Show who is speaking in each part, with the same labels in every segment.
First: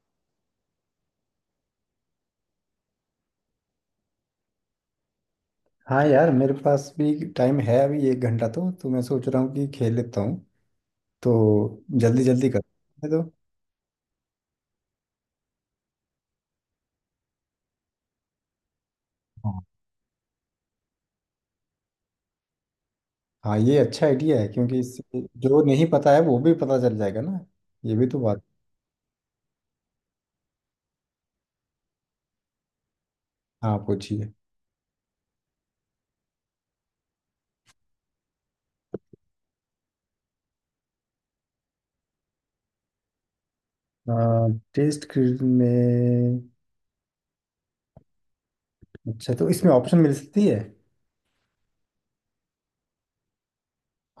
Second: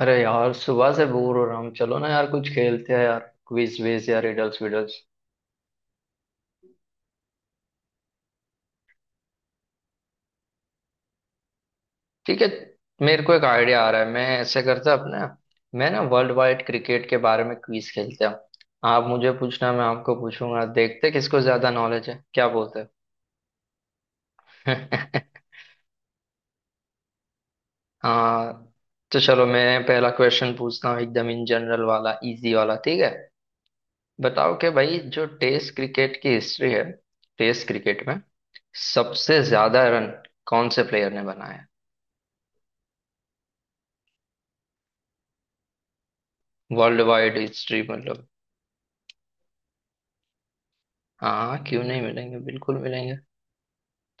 Speaker 1: अरे यार, सुबह से बोर हो रहा हूँ। चलो ना यार, कुछ खेलते हैं यार। क्विज विज या रिडल्स विडल्स?
Speaker 2: हाँ यार, मेरे पास भी टाइम है अभी। एक घंटा, तो मैं सोच रहा हूँ कि खेल लेता हूँ। तो जल्दी
Speaker 1: ठीक है।
Speaker 2: जल्दी कर। मैं तो...
Speaker 1: मेरे को एक आइडिया आ रहा है, मैं ऐसे करता अपने। मैं ना वर्ल्ड वाइड क्रिकेट के बारे में क्विज खेलते हैं। आप मुझे
Speaker 2: हाँ
Speaker 1: पूछना, मैं आपको पूछूंगा। देखते हैं किसको ज्यादा नॉलेज है, क्या बोलते
Speaker 2: हाँ, ये अच्छा आइडिया है क्योंकि इससे
Speaker 1: हैं?
Speaker 2: जो नहीं पता है वो भी पता चल जाएगा ना। ये भी तो बात।
Speaker 1: हाँ। तो चलो, मैं पहला क्वेश्चन पूछता हूँ, एकदम इन जनरल वाला, इजी वाला, ठीक है?
Speaker 2: हाँ, पूछिए।
Speaker 1: बताओ कि भाई, जो टेस्ट क्रिकेट की हिस्ट्री है, टेस्ट क्रिकेट में सबसे ज्यादा रन कौन से प्लेयर ने बनाया?
Speaker 2: टेस्ट क्रिकेट में।
Speaker 1: वर्ल्ड वाइड हिस्ट्री मतलब।
Speaker 2: अच्छा, तो इसमें ऑप्शन मिल सकती है?
Speaker 1: हाँ, क्यों नहीं मिलेंगे, बिल्कुल मिलेंगे।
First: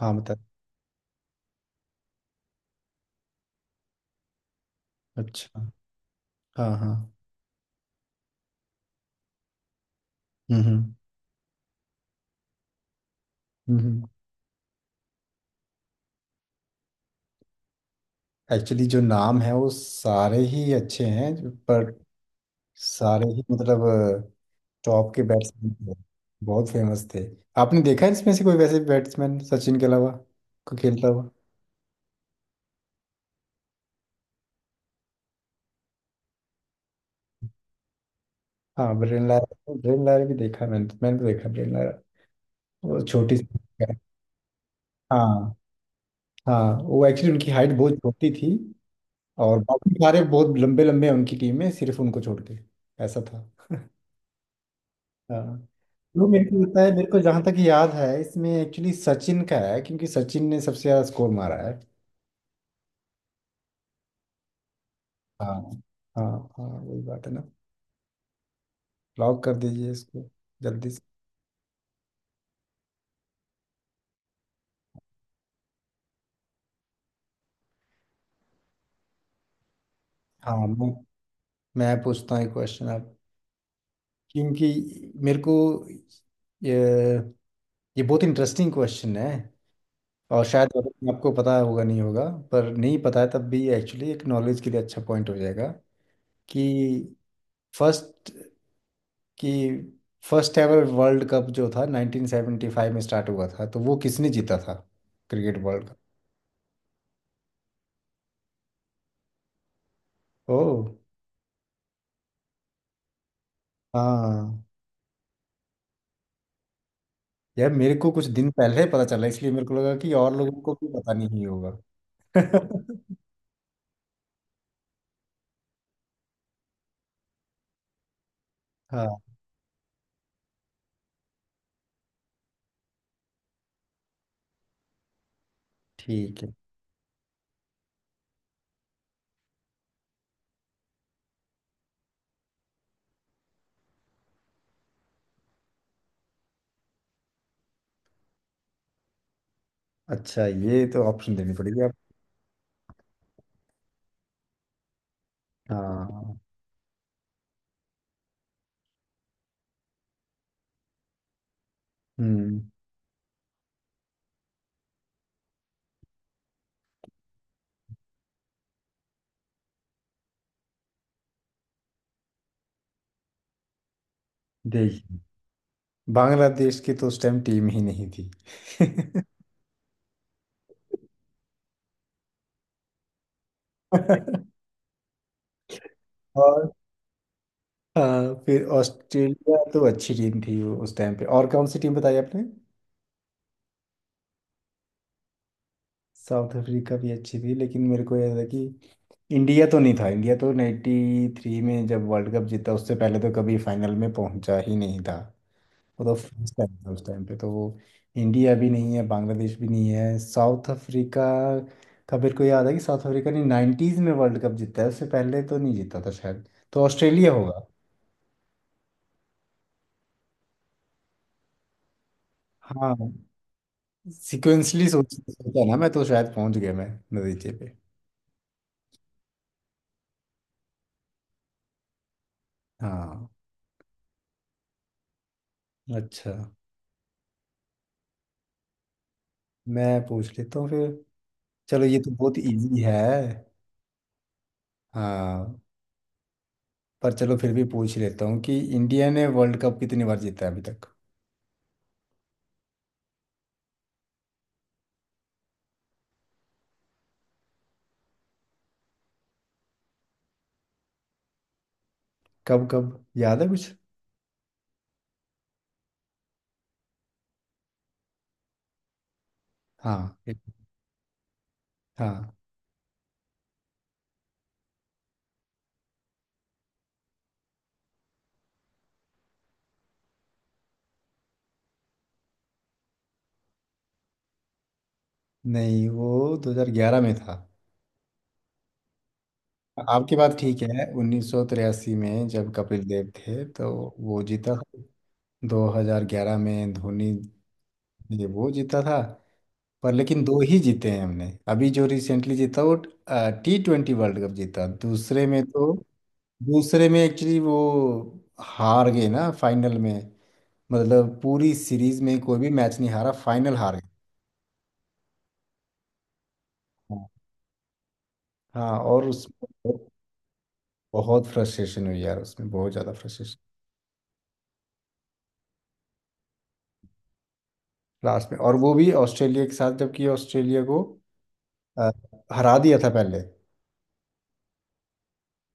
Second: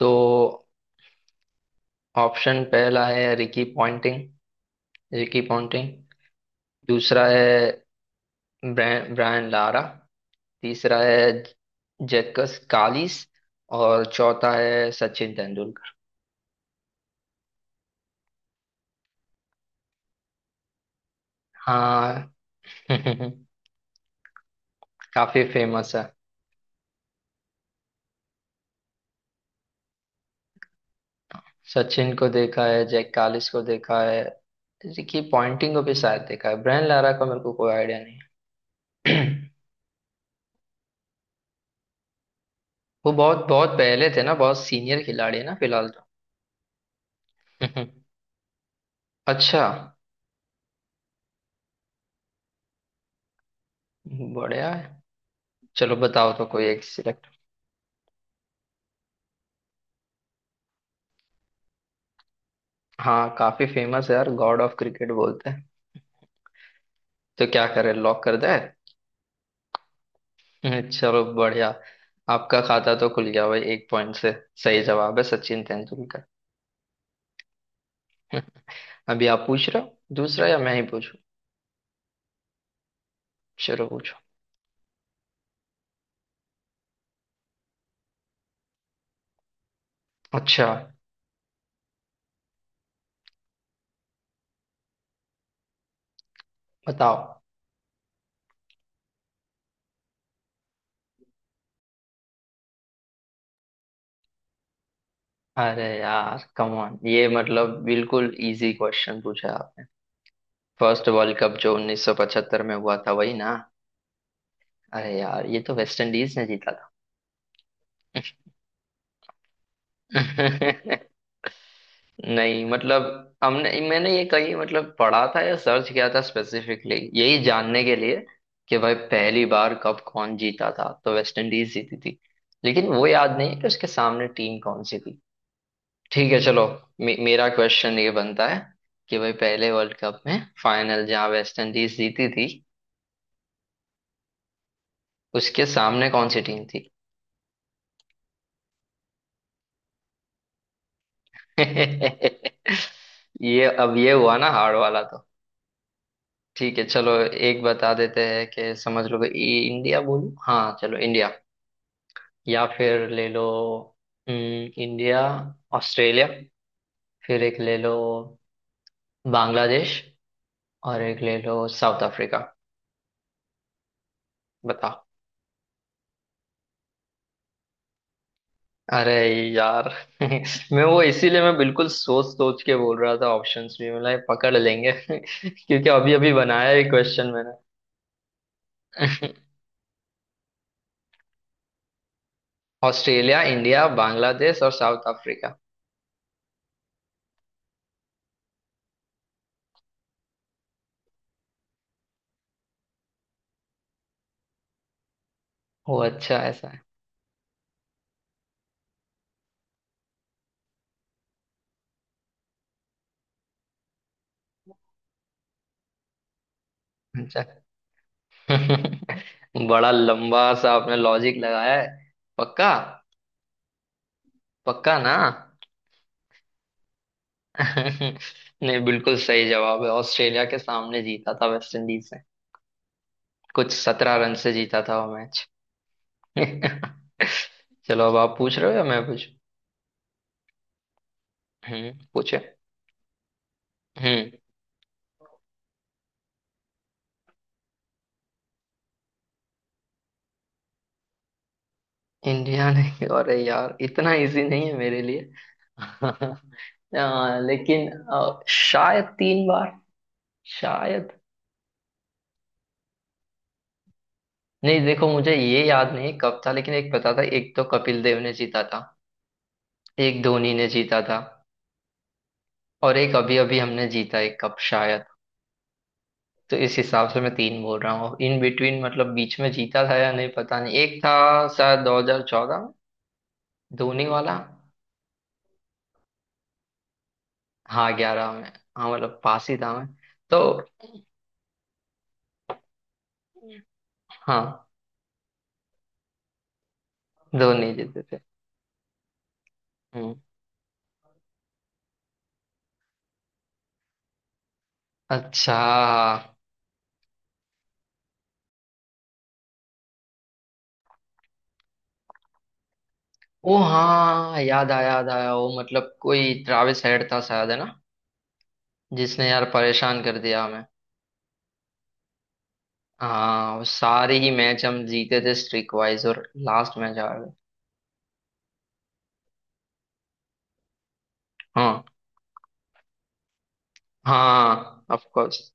Speaker 2: हाँ, बता।
Speaker 1: ऑप्शन पहला है रिकी पॉन्टिंग, रिकी
Speaker 2: अच्छा।
Speaker 1: पॉन्टिंग।
Speaker 2: हाँ हाँ।
Speaker 1: दूसरा है ब्रायन लारा।
Speaker 2: हम्म हम्म
Speaker 1: तीसरा है जैकस कालिस।
Speaker 2: हम्म।
Speaker 1: और चौथा है सचिन तेंदुलकर।
Speaker 2: एक्चुअली जो नाम है वो सारे ही अच्छे हैं, पर
Speaker 1: हाँ।
Speaker 2: सारे ही मतलब। तो आपके
Speaker 1: काफी
Speaker 2: बैट्समैन
Speaker 1: फेमस
Speaker 2: थे,
Speaker 1: है।
Speaker 2: बहुत फेमस थे। आपने देखा है इसमें से कोई वैसे बैट्समैन, सचिन के अलावा, को खेलता हुआ?
Speaker 1: सचिन को देखा है, जैक कालिस को देखा है, रिकी पॉन्टिंग को भी शायद देखा है। ब्रायन लारा का मेरे को कोई आइडिया नहीं
Speaker 2: हाँ,
Speaker 1: है।
Speaker 2: ब्रेन लारा, ब्रेन लारा भी देखा है, मैंने मैंने तो देखा ब्रेन लारा। वो
Speaker 1: वो
Speaker 2: छोटी
Speaker 1: बहुत
Speaker 2: सी।
Speaker 1: बहुत पहले थे ना, बहुत सीनियर खिलाड़ी है ना
Speaker 2: हाँ
Speaker 1: फिलहाल तो।
Speaker 2: हाँ, वो एक्चुअली उनकी हाइट बहुत छोटी थी। और
Speaker 1: अच्छा,
Speaker 2: बाकी सारे बहुत लंबे लंबे हैं उनकी टीम में, सिर्फ उनको छोड़ के। ऐसा था।
Speaker 1: बढ़िया है।
Speaker 2: हाँ।
Speaker 1: चलो
Speaker 2: वो
Speaker 1: बताओ
Speaker 2: मेरे
Speaker 1: तो
Speaker 2: को
Speaker 1: कोई
Speaker 2: लगता
Speaker 1: एक
Speaker 2: है, मेरे को
Speaker 1: सिलेक्ट।
Speaker 2: जहाँ तक याद है इसमें एक्चुअली सचिन का है, क्योंकि सचिन ने सबसे ज़्यादा स्कोर मारा है।
Speaker 1: हाँ, काफी फेमस है यार, गॉड ऑफ क्रिकेट बोलते
Speaker 2: हाँ।
Speaker 1: हैं।
Speaker 2: हाँ। हाँ, वही बात है ना।
Speaker 1: तो क्या करें, लॉक कर दे?
Speaker 2: लॉक कर दीजिए इसको, जल्दी से।
Speaker 1: चलो बढ़िया। आपका खाता तो खुल गया भाई, 1 पॉइंट से। सही जवाब है सचिन तेंदुलकर। अभी आप पूछ रहे हो दूसरा
Speaker 2: हाँ।
Speaker 1: या मैं ही पूछूं?
Speaker 2: मैं पूछता हूँ एक क्वेश्चन आप।
Speaker 1: चलो पूछो।
Speaker 2: क्योंकि मेरे को... ये ये बहुत इंटरेस्टिंग क्वेश्चन है। और
Speaker 1: अच्छा
Speaker 2: शायद, मतलब, आपको पता होगा नहीं होगा, पर नहीं पता है तब भी एक्चुअली एक नॉलेज के लिए अच्छा पॉइंट हो जाएगा। कि
Speaker 1: बताओ।
Speaker 2: फर्स्ट कि फर्स्ट एवर वर्ल्ड कप जो था 1975 में स्टार्ट हुआ था, तो वो किसने जीता था क्रिकेट
Speaker 1: अरे
Speaker 2: वर्ल्ड कप?
Speaker 1: यार, कम ऑन, ये मतलब बिल्कुल इजी क्वेश्चन पूछा आपने।
Speaker 2: ओह।
Speaker 1: फर्स्ट वर्ल्ड कप जो 1975 में हुआ था, वही ना?
Speaker 2: हाँ
Speaker 1: अरे यार, ये तो वेस्ट इंडीज ने जीता था।
Speaker 2: यार, मेरे को कुछ दिन पहले पता चला इसलिए मेरे को लगा कि और लोगों को भी पता नहीं होगा।
Speaker 1: नहीं मतलब, हमने मैंने ये कहीं मतलब पढ़ा था या सर्च किया था स्पेसिफिकली यही जानने के लिए कि भाई
Speaker 2: हाँ।
Speaker 1: पहली बार कब कौन जीता था, तो वेस्ट इंडीज जीती थी। लेकिन वो याद नहीं कि उसके सामने टीम कौन सी। ठीक है
Speaker 2: ठीक है।
Speaker 1: चलो। मे मेरा क्वेश्चन ये बनता है कि भाई पहले वर्ल्ड कप में फाइनल जहाँ वेस्ट इंडीज जीती थी, उसके सामने कौन सी टीम थी?
Speaker 2: अच्छा, ये तो ऑप्शन देनी पड़ेगी आप।
Speaker 1: ये अब ये हुआ ना हार्ड वाला तो।
Speaker 2: हाँ।
Speaker 1: ठीक है चलो। एक बता देते हैं कि समझ लो कि इंडिया बोलूं, हाँ चलो इंडिया।
Speaker 2: हम्म।
Speaker 1: या फिर ले लो, इंडिया, ऑस्ट्रेलिया। फिर एक ले लो बांग्लादेश। और एक ले लो साउथ अफ्रीका। बताओ।
Speaker 2: देखिए, बांग्लादेश की तो उस टाइम टीम ही नहीं थी।
Speaker 1: अरे यार। मैं वो इसीलिए मैं बिल्कुल सोच सोच के बोल रहा था ऑप्शंस भी, मतलब ये पकड़ लेंगे। क्योंकि अभी अभी बनाया
Speaker 2: और
Speaker 1: है क्वेश्चन मैंने।
Speaker 2: हाँ, फिर ऑस्ट्रेलिया तो अच्छी टीम थी वो उस टाइम पे। और कौन सी टीम बताई आपने?
Speaker 1: ऑस्ट्रेलिया, इंडिया, बांग्लादेश और साउथ अफ्रीका।
Speaker 2: साउथ अफ्रीका भी अच्छी थी, लेकिन मेरे को याद है कि इंडिया तो नहीं था। इंडिया तो 93 में जब वर्ल्ड कप जीता उससे पहले तो कभी फाइनल में पहुंचा ही नहीं था।
Speaker 1: ओ
Speaker 2: वो तो
Speaker 1: अच्छा,
Speaker 2: फ्रेंच
Speaker 1: ऐसा
Speaker 2: टाइम
Speaker 1: है।
Speaker 2: था उस टाइम पे। तो वो, इंडिया भी नहीं है, बांग्लादेश भी नहीं है, साउथ अफ्रीका का मेरे को याद है कि साउथ अफ्रीका ने नाइन्टीज में वर्ल्ड कप जीता है, उससे पहले तो नहीं जीता था शायद। तो ऑस्ट्रेलिया
Speaker 1: अच्छा।
Speaker 2: होगा।
Speaker 1: बड़ा लंबा सा आपने लॉजिक लगाया है। पक्का?
Speaker 2: हाँ, सिक्वेंसली
Speaker 1: पक्का
Speaker 2: सोच
Speaker 1: ना?
Speaker 2: सोचा ना, मैं तो शायद पहुंच गया मैं नतीजे पे।
Speaker 1: नहीं, बिल्कुल सही जवाब है, ऑस्ट्रेलिया के सामने जीता था वेस्ट इंडीज ने।
Speaker 2: हाँ।
Speaker 1: कुछ 17 रन से जीता था वो मैच।
Speaker 2: अच्छा,
Speaker 1: चलो अब आप पूछ रहे हो या मैं पूछ।
Speaker 2: मैं पूछ लेता हूँ फिर। चलो, ये तो
Speaker 1: पूछे।
Speaker 2: बहुत इजी है।
Speaker 1: हम्म।
Speaker 2: हाँ, पर चलो फिर भी पूछ लेता हूँ कि इंडिया ने वर्ल्ड कप कितनी बार जीता है अभी तक?
Speaker 1: इंडिया। नहीं अरे यार, इतना इजी नहीं है मेरे लिए। लेकिन शायद 3 बार। शायद।
Speaker 2: कब कब याद है कुछ?
Speaker 1: नहीं देखो, मुझे ये याद नहीं कब था, लेकिन एक पता था, एक तो कपिल देव ने जीता था,
Speaker 2: हाँ।
Speaker 1: एक धोनी ने जीता था,
Speaker 2: हाँ।
Speaker 1: और एक अभी अभी हमने जीता एक कप शायद। तो इस हिसाब से मैं तीन बोल रहा हूँ, इन बिटवीन मतलब बीच में जीता था या नहीं पता नहीं। एक था शायद 2014 में, धोनी वाला।
Speaker 2: नहीं, वो 2011 में था।
Speaker 1: हाँ, 11 में। हाँ मतलब पास ही था मैं।
Speaker 2: आपकी
Speaker 1: तो
Speaker 2: बात ठीक है, 1983 में जब कपिल देव थे
Speaker 1: हम्म।
Speaker 2: तो वो जीता
Speaker 1: हाँ।
Speaker 2: था। 2011 में धोनी,
Speaker 1: दो नहीं जीते थे।
Speaker 2: ये वो जीता था। पर
Speaker 1: हम्म।
Speaker 2: लेकिन दो ही जीते हैं हमने। अभी जो रिसेंटली जीता वो T20 वर्ल्ड कप जीता दूसरे में
Speaker 1: अच्छा।
Speaker 2: तो। दूसरे में एक्चुअली वो हार गए ना फाइनल में। मतलब पूरी सीरीज में कोई भी मैच नहीं हारा, फाइनल
Speaker 1: ओ
Speaker 2: हार गए।
Speaker 1: हाँ, याद आया, याद आया। वो मतलब कोई ट्रैविस
Speaker 2: हाँ।
Speaker 1: हेड था शायद, है ना?
Speaker 2: हाँ, और
Speaker 1: जिसने यार
Speaker 2: उसमें
Speaker 1: परेशान कर दिया हमें।
Speaker 2: बहुत फ्रस्ट्रेशन हुई यार उसमें, बहुत ज़्यादा फ्रस्ट्रेशन।
Speaker 1: हाँ, वो सारे ही मैच हम जीते थे स्ट्रीक वाइज और लास्ट मैच हार गए।
Speaker 2: लास्ट में, और वो भी ऑस्ट्रेलिया के साथ, जबकि ऑस्ट्रेलिया को
Speaker 1: हाँ।
Speaker 2: अ, हरा दिया था पहले।
Speaker 1: हाँ ऑफ कोर्स।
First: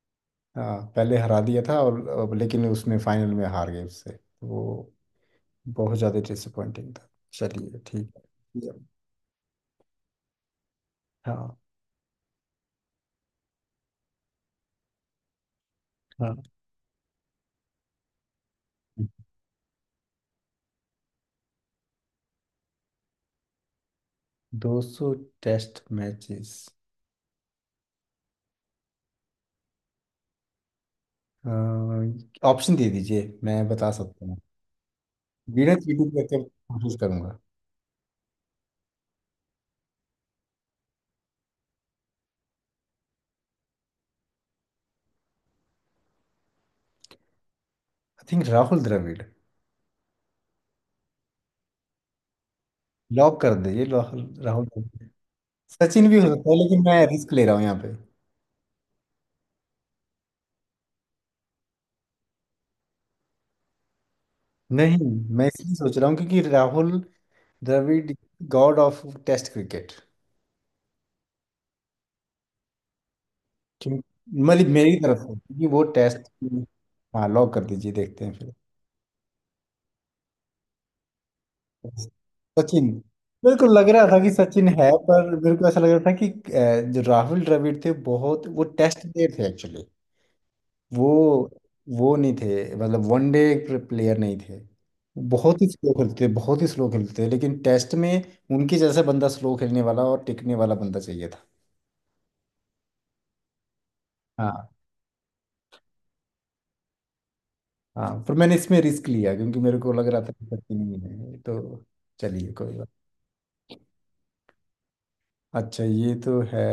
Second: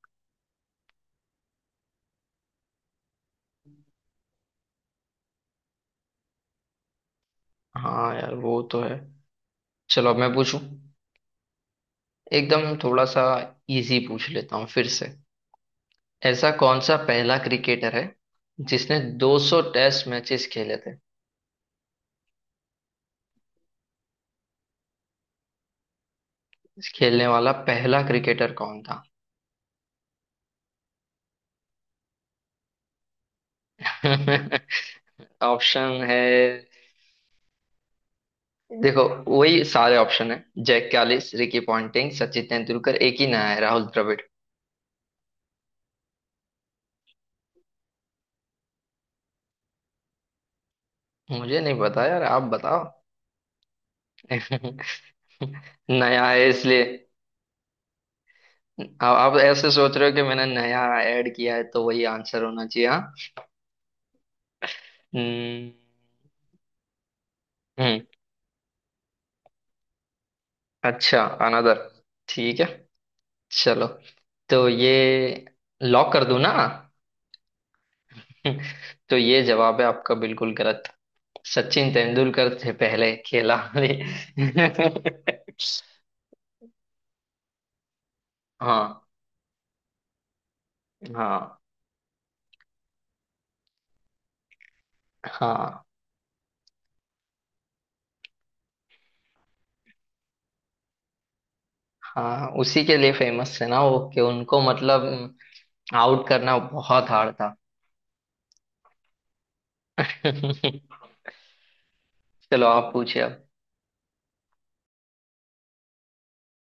Speaker 2: हाँ, पहले हरा दिया था, और अब लेकिन उसमें फाइनल में हार गए उससे, तो वो बहुत ज़्यादा डिसअपॉइंटिंग था। चलिए ठीक
Speaker 1: हाँ
Speaker 2: है।
Speaker 1: यार, वो
Speaker 2: Yeah.
Speaker 1: तो है। चलो अब मैं पूछूं।
Speaker 2: हाँ।
Speaker 1: एकदम थोड़ा सा इजी पूछ लेता हूँ फिर से।
Speaker 2: हाँ।
Speaker 1: ऐसा कौन सा पहला क्रिकेटर है जिसने 200 टेस्ट मैचेस खेले थे?
Speaker 2: 200 टेस्ट मैचेस।
Speaker 1: खेलने वाला पहला क्रिकेटर कौन था?
Speaker 2: ऑप्शन दे दीजिए, मैं बता सकता हूँ। बिना
Speaker 1: ऑप्शन
Speaker 2: चीटिंग
Speaker 1: है।
Speaker 2: करके कोशिश करूंगा।
Speaker 1: देखो वही सारे ऑप्शन है। Jacques Kallis, Ricky Ponting, Sachin Tendulkar, एक ही नया है राहुल द्रविड़।
Speaker 2: I think Rahul Dravid.
Speaker 1: मुझे नहीं पता यार, आप बताओ।
Speaker 2: लॉक कर दीजिए, राहुल राहुल द्रविड़। सचिन भी हो
Speaker 1: नया है
Speaker 2: सकता है लेकिन
Speaker 1: इसलिए।
Speaker 2: मैं रिस्क ले रहा हूँ यहाँ पे।
Speaker 1: आप ऐसे सोच रहे हो कि मैंने नया ऐड किया है, तो वही आंसर होना चाहिए, हाँ?
Speaker 2: नहीं। मैं
Speaker 1: हम्म।
Speaker 2: इसलिए सोच रहा हूँ क्योंकि राहुल
Speaker 1: हम्म,
Speaker 2: Dravid god of test cricket.
Speaker 1: अच्छा अनदर। ठीक है चलो।
Speaker 2: क्योंकि
Speaker 1: तो
Speaker 2: मतलब
Speaker 1: ये
Speaker 2: मेरी तरफ से, क्योंकि वो
Speaker 1: लॉक कर
Speaker 2: टेस्ट।
Speaker 1: दूं ना?
Speaker 2: हाँ लॉक कर दीजिए, देखते हैं फिर।
Speaker 1: तो ये जवाब है आपका बिल्कुल गलत। सचिन तेंदुलकर से
Speaker 2: सचिन।
Speaker 1: पहले खेला।
Speaker 2: मेरे को लग रहा था कि सचिन है, पर मेरे को ऐसा लग रहा था कि जो राहुल द्रविड़ थे, बहुत वो
Speaker 1: हाँ।
Speaker 2: टेस्ट प्लेयर थे एक्चुअली। वो
Speaker 1: हाँ।
Speaker 2: वो नहीं थे मतलब वनडे प्लेयर नहीं थे। वो बहुत ही
Speaker 1: हाँ।
Speaker 2: स्लो खेलते थे, बहुत ही स्लो खेलते थे, लेकिन टेस्ट में उनके जैसा बंदा, स्लो खेलने वाला और टिकने वाला बंदा चाहिए था।
Speaker 1: हाँ उसी के लिए फेमस है ना वो, कि उनको
Speaker 2: हाँ,
Speaker 1: मतलब आउट करना बहुत हार्ड था।
Speaker 2: हाँ, पर मैंने इसमें रिस्क लिया क्योंकि मेरे को लग रहा था कि पति नहीं है तो। चलिए,
Speaker 1: चलो
Speaker 2: कोई बात।
Speaker 1: आप पूछिए अब।
Speaker 2: अच्छा, ये तो है।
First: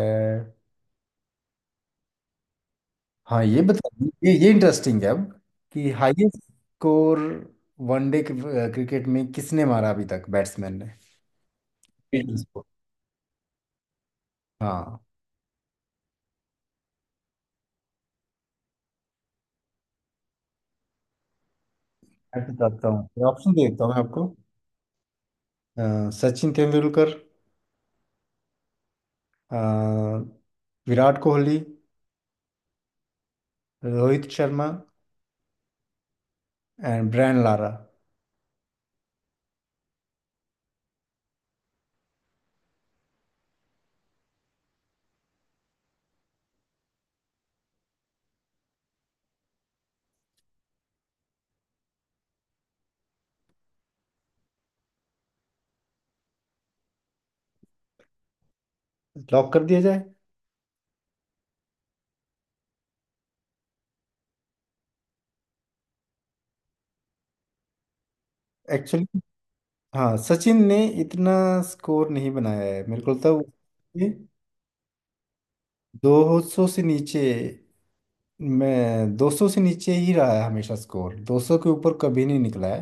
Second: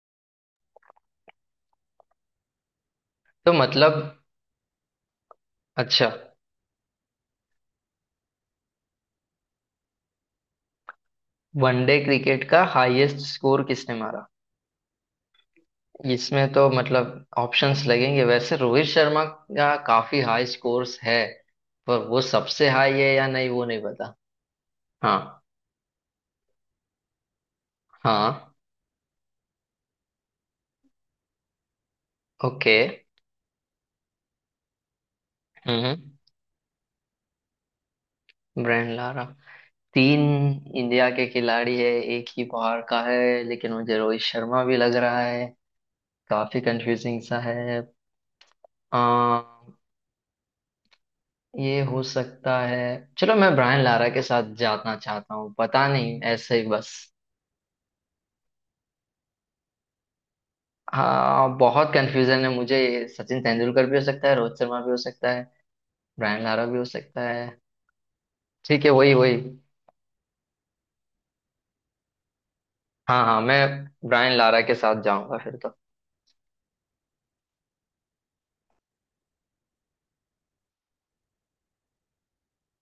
Speaker 2: हाँ,
Speaker 1: तो
Speaker 2: ये बता।
Speaker 1: मतलब।
Speaker 2: ये इंटरेस्टिंग है अब, कि
Speaker 1: अच्छा।
Speaker 2: हाईएस्ट स्कोर वनडे क्रिकेट में किसने मारा अभी तक, बैट्समैन ने।
Speaker 1: वनडे
Speaker 2: फील्ड
Speaker 1: क्रिकेट का
Speaker 2: स्कोर।
Speaker 1: हाईएस्ट स्कोर किसने मारा?
Speaker 2: हाँ,
Speaker 1: इसमें तो मतलब ऑप्शंस लगेंगे, वैसे रोहित शर्मा का काफी हाई स्कोर्स है, पर वो
Speaker 2: मैं
Speaker 1: सबसे
Speaker 2: बताता
Speaker 1: हाई है या
Speaker 2: हूँ,
Speaker 1: नहीं
Speaker 2: ऑप्शन
Speaker 1: वो नहीं
Speaker 2: देता हूँ मैं
Speaker 1: पता।
Speaker 2: आपको।
Speaker 1: हाँ।
Speaker 2: सचिन तेंदुलकर।
Speaker 1: हाँ।
Speaker 2: अ, विराट कोहली।
Speaker 1: ओके।
Speaker 2: रोहित शर्मा।
Speaker 1: हम्म।
Speaker 2: And Brian Lara.
Speaker 1: Brian Lara. तीन इंडिया के खिलाड़ी है, एक ही बाहर का है, लेकिन मुझे रोहित शर्मा भी लग रहा है, काफी कंफ्यूजिंग सा है। आ, ये हो सकता है। चलो मैं ब्रायन लारा के साथ जाना चाहता हूँ, पता नहीं ऐसे ही बस।
Speaker 2: लॉक कर दिया जाए?
Speaker 1: हाँ, बहुत कंफ्यूजन है मुझे। सचिन तेंदुलकर भी हो सकता है, रोहित शर्मा भी हो सकता है, ब्रायन लारा भी हो सकता है। ठीक है, वही
Speaker 2: एक्चुअली,
Speaker 1: वही।
Speaker 2: हाँ, सचिन ने इतना स्कोर नहीं बनाया है मेरे को
Speaker 1: हाँ।
Speaker 2: तो।
Speaker 1: हाँ, मैं ब्रायन लारा के साथ जाऊंगा फिर तो।
Speaker 2: 200 से नीचे, मैं 200 से नीचे ही रहा है हमेशा स्कोर, 200 के ऊपर कभी नहीं निकला है।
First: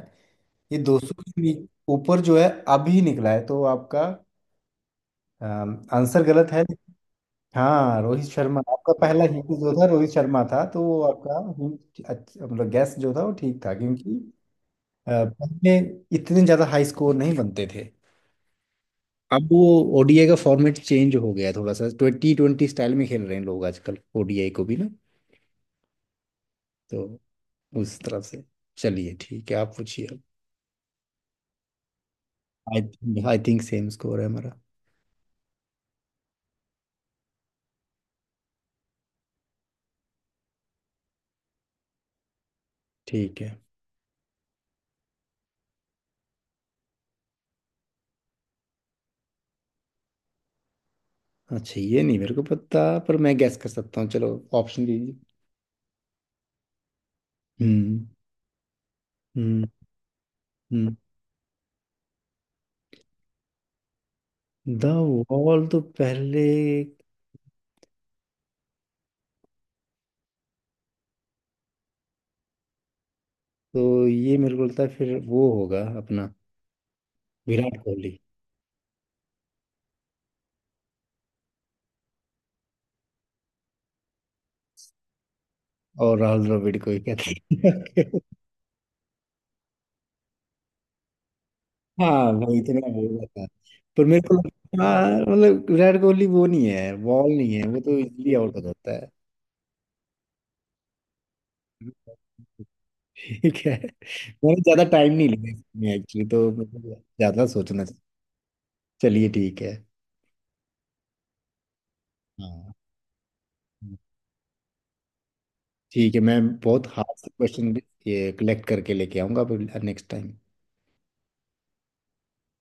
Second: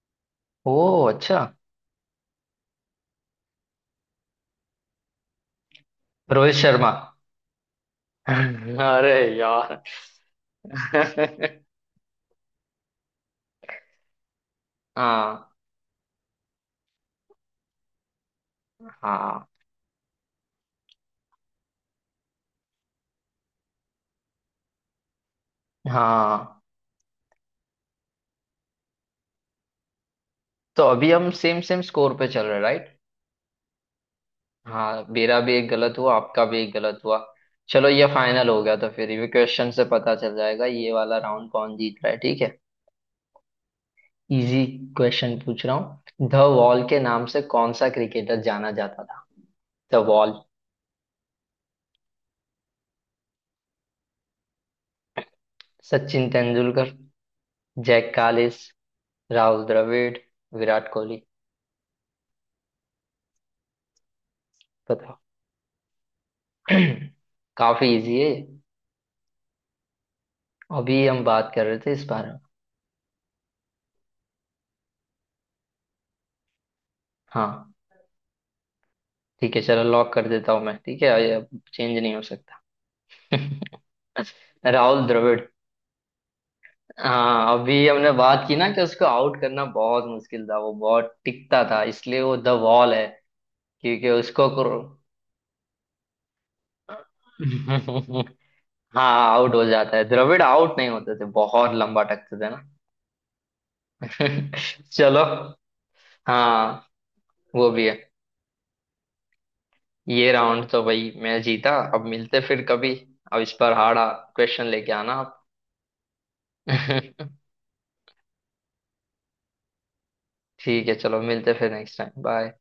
Speaker 2: ये दो
Speaker 1: ओह
Speaker 2: सौ
Speaker 1: अच्छा।
Speaker 2: के नी- ऊपर जो है अभी निकला है, तो आपका आंसर गलत
Speaker 1: रोहित
Speaker 2: है।
Speaker 1: शर्मा।
Speaker 2: हाँ, रोहित शर्मा। आपका
Speaker 1: अरे
Speaker 2: पहला हिंट जो
Speaker 1: यार।
Speaker 2: था रोहित शर्मा था, तो वो आपका हिंट अच्छा, मतलब गैस जो था वो ठीक था, क्योंकि अ,
Speaker 1: हाँ।
Speaker 2: पहले इतने ज्यादा हाई स्कोर नहीं बनते थे।
Speaker 1: हाँ।
Speaker 2: अब वो ओडीआई का फॉर्मेट चेंज हो गया थोड़ा सा, T20 स्टाइल में खेल रहे हैं लोग आजकल ओडीआई को भी ना।
Speaker 1: हाँ।
Speaker 2: तो उस तरफ से, चलिए ठीक है, आप पूछिए।
Speaker 1: तो अभी हम सेम सेम स्कोर पे चल रहे,
Speaker 2: I
Speaker 1: right?
Speaker 2: Think I think same score है हमारा।
Speaker 1: हाँ, मेरा भी एक गलत हुआ, आपका भी एक गलत हुआ। चलो ये फाइनल हो गया, तो फिर ये क्वेश्चन से पता चल जाएगा ये वाला राउंड कौन जीत रहा है, ठीक है?
Speaker 2: ठीक है।
Speaker 1: इजी क्वेश्चन पूछ रहा हूँ, द वॉल के नाम से कौन सा क्रिकेटर जाना जाता था? The wall.
Speaker 2: अच्छा, ये नहीं मेरे को पता, पर मैं गैस कर सकता हूँ, चलो, ऑप्शन दीजिए।
Speaker 1: सचिन तेंदुलकर,
Speaker 2: हम्म।
Speaker 1: जैक कालिस, राहुल
Speaker 2: हम्म।
Speaker 1: द्रविड़, विराट
Speaker 2: हम्म।
Speaker 1: कोहली।
Speaker 2: द
Speaker 1: बताओ।
Speaker 2: वॉल तो पहले,
Speaker 1: काफी इजी है। अभी हम बात कर रहे थे इस बारे में।
Speaker 2: तो ये मेरे को लगता है फिर वो होगा अपना,
Speaker 1: हाँ
Speaker 2: विराट कोहली।
Speaker 1: ठीक है चलो, लॉक कर देता हूँ मैं, ठीक है ये अब चेंज नहीं हो सकता। राहुल द्रविड़।
Speaker 2: और राहुल द्रविड़ को ही
Speaker 1: हाँ,
Speaker 2: कहते
Speaker 1: अभी हमने
Speaker 2: हैं।
Speaker 1: बात की ना कि उसको आउट करना बहुत मुश्किल था, वो बहुत टिकता था, इसलिए
Speaker 2: हाँ
Speaker 1: वो द
Speaker 2: भाई, इतना
Speaker 1: वॉल
Speaker 2: हो
Speaker 1: है।
Speaker 2: गया था। पर
Speaker 1: क्योंकि
Speaker 2: मेरे को
Speaker 1: उसको।
Speaker 2: लगा हाँ, मतलब विराट कोहली वो नहीं है, बॉल नहीं है, वो तो इजीली आउट हो जाता है।
Speaker 1: हाँ आउट हो जाता है, द्रविड़ आउट नहीं होते थे, बहुत लंबा टकते थे ना।
Speaker 2: ठीक है। मैंने ज्यादा टाइम
Speaker 1: चलो।
Speaker 2: नहीं लिया इसमें एक्चुअली, तो मतलब
Speaker 1: हाँ,
Speaker 2: ज्यादा
Speaker 1: वो
Speaker 2: सोचना
Speaker 1: भी है।
Speaker 2: चाहिए। चलिए ठीक है।
Speaker 1: ये राउंड तो भाई मैं जीता, अब मिलते फिर
Speaker 2: हाँ
Speaker 1: कभी। अब इस पर हारा, क्वेश्चन लेके आना आप।
Speaker 2: ठीक है, मैं बहुत हार्ड से क्वेश्चन ये कलेक्ट करके लेके आऊंगा नेक्स्ट टाइम।
Speaker 1: ठीक है चलो, मिलते फिर नेक्स्ट टाइम, बाय।